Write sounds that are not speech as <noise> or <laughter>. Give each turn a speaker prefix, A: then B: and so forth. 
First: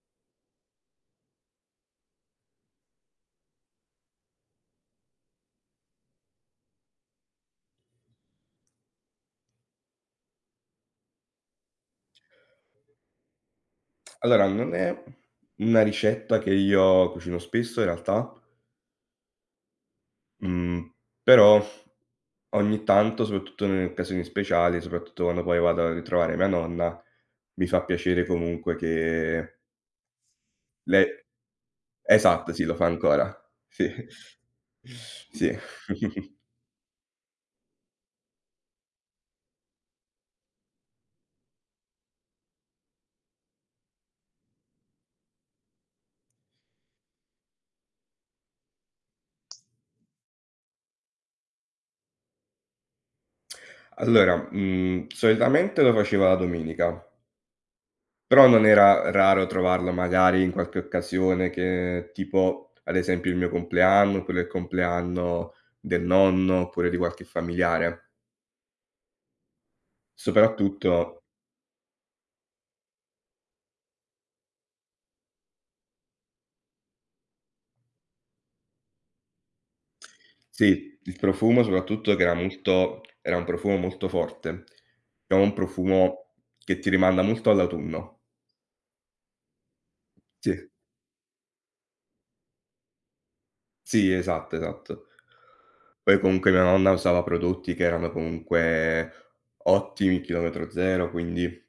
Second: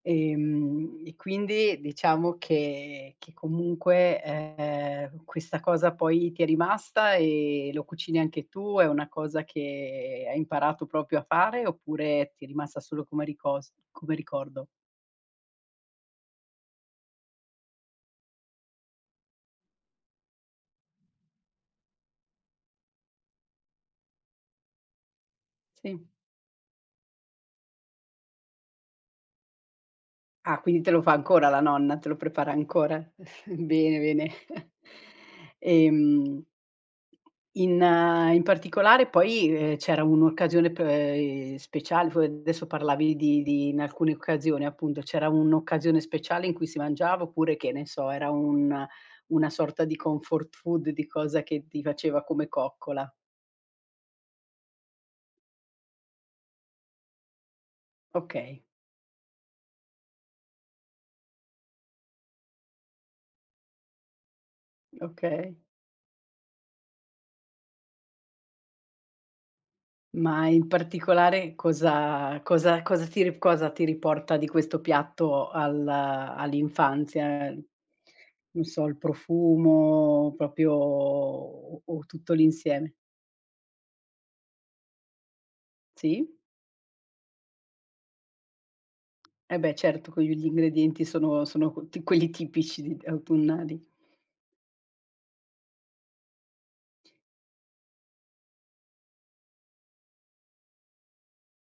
A: Ehm, e quindi diciamo che che comunque, ehm, questa cosa poi ti è rimasta e lo cucini anche tu, è una cosa che hai imparato proprio a fare, oppure ti è rimasta solo come ricos come
B: Allora,
A: ricordo?
B: non è una ricetta che io cucino spesso in realtà mhmm, però ogni tanto, soprattutto nelle occasioni speciali, soprattutto quando poi vado a
A: Sì.
B: ritrovare mia nonna, mi fa piacere comunque che
A: Ah, quindi te lo
B: lei
A: fa ancora la nonna, te lo prepara
B: esatto, sì, lo fa
A: ancora?
B: ancora.
A: <chuckles>
B: Sì.
A: Bene, bene. <chuckles>
B: <sucks teeth> Sì.
A: E,
B: <chuckles>
A: mhmm, in in particolare poi, ehm, c'era un'occasione p ehm, speciale, f adesso parlavi di di in alcune occasioni appunto, c'era un'occasione speciale in cui si mangiava oppure, che ne so, era un una sorta di comfort food, di cosa che ti faceva come coccola?
B: Allora, mhmm, solitamente lo faceva la domenica però
A: Okay.
B: non era raro trovarlo magari in qualche occasione che tipo, ad esempio il mio compleanno, oppure è il compleanno
A: Okay.
B: del nonno, oppure di qualche familiare
A: Ma in
B: soprattutto
A: particolare cosa cosa a cos ti ri cosa ti riporta di questo piatto al uhm, all'infanzia? Ehm, non so, il profumo proprio,
B: Sì, il profumo
A: o o
B: soprattutto che
A: tutto
B: era
A: l'insieme?
B: molto era un profumo molto forte, è un profumo
A: Sì.
B: che ti rimanda molto all'autunno.
A: Eh beh, certo, con gli
B: Sì.
A: ingredienti sono sono qu quelli tipici di t autunnali.
B: Sì, esatto, esatto. Poi comunque mia nonna usava prodotti che erano comunque ottimi, chilometro zero, quindi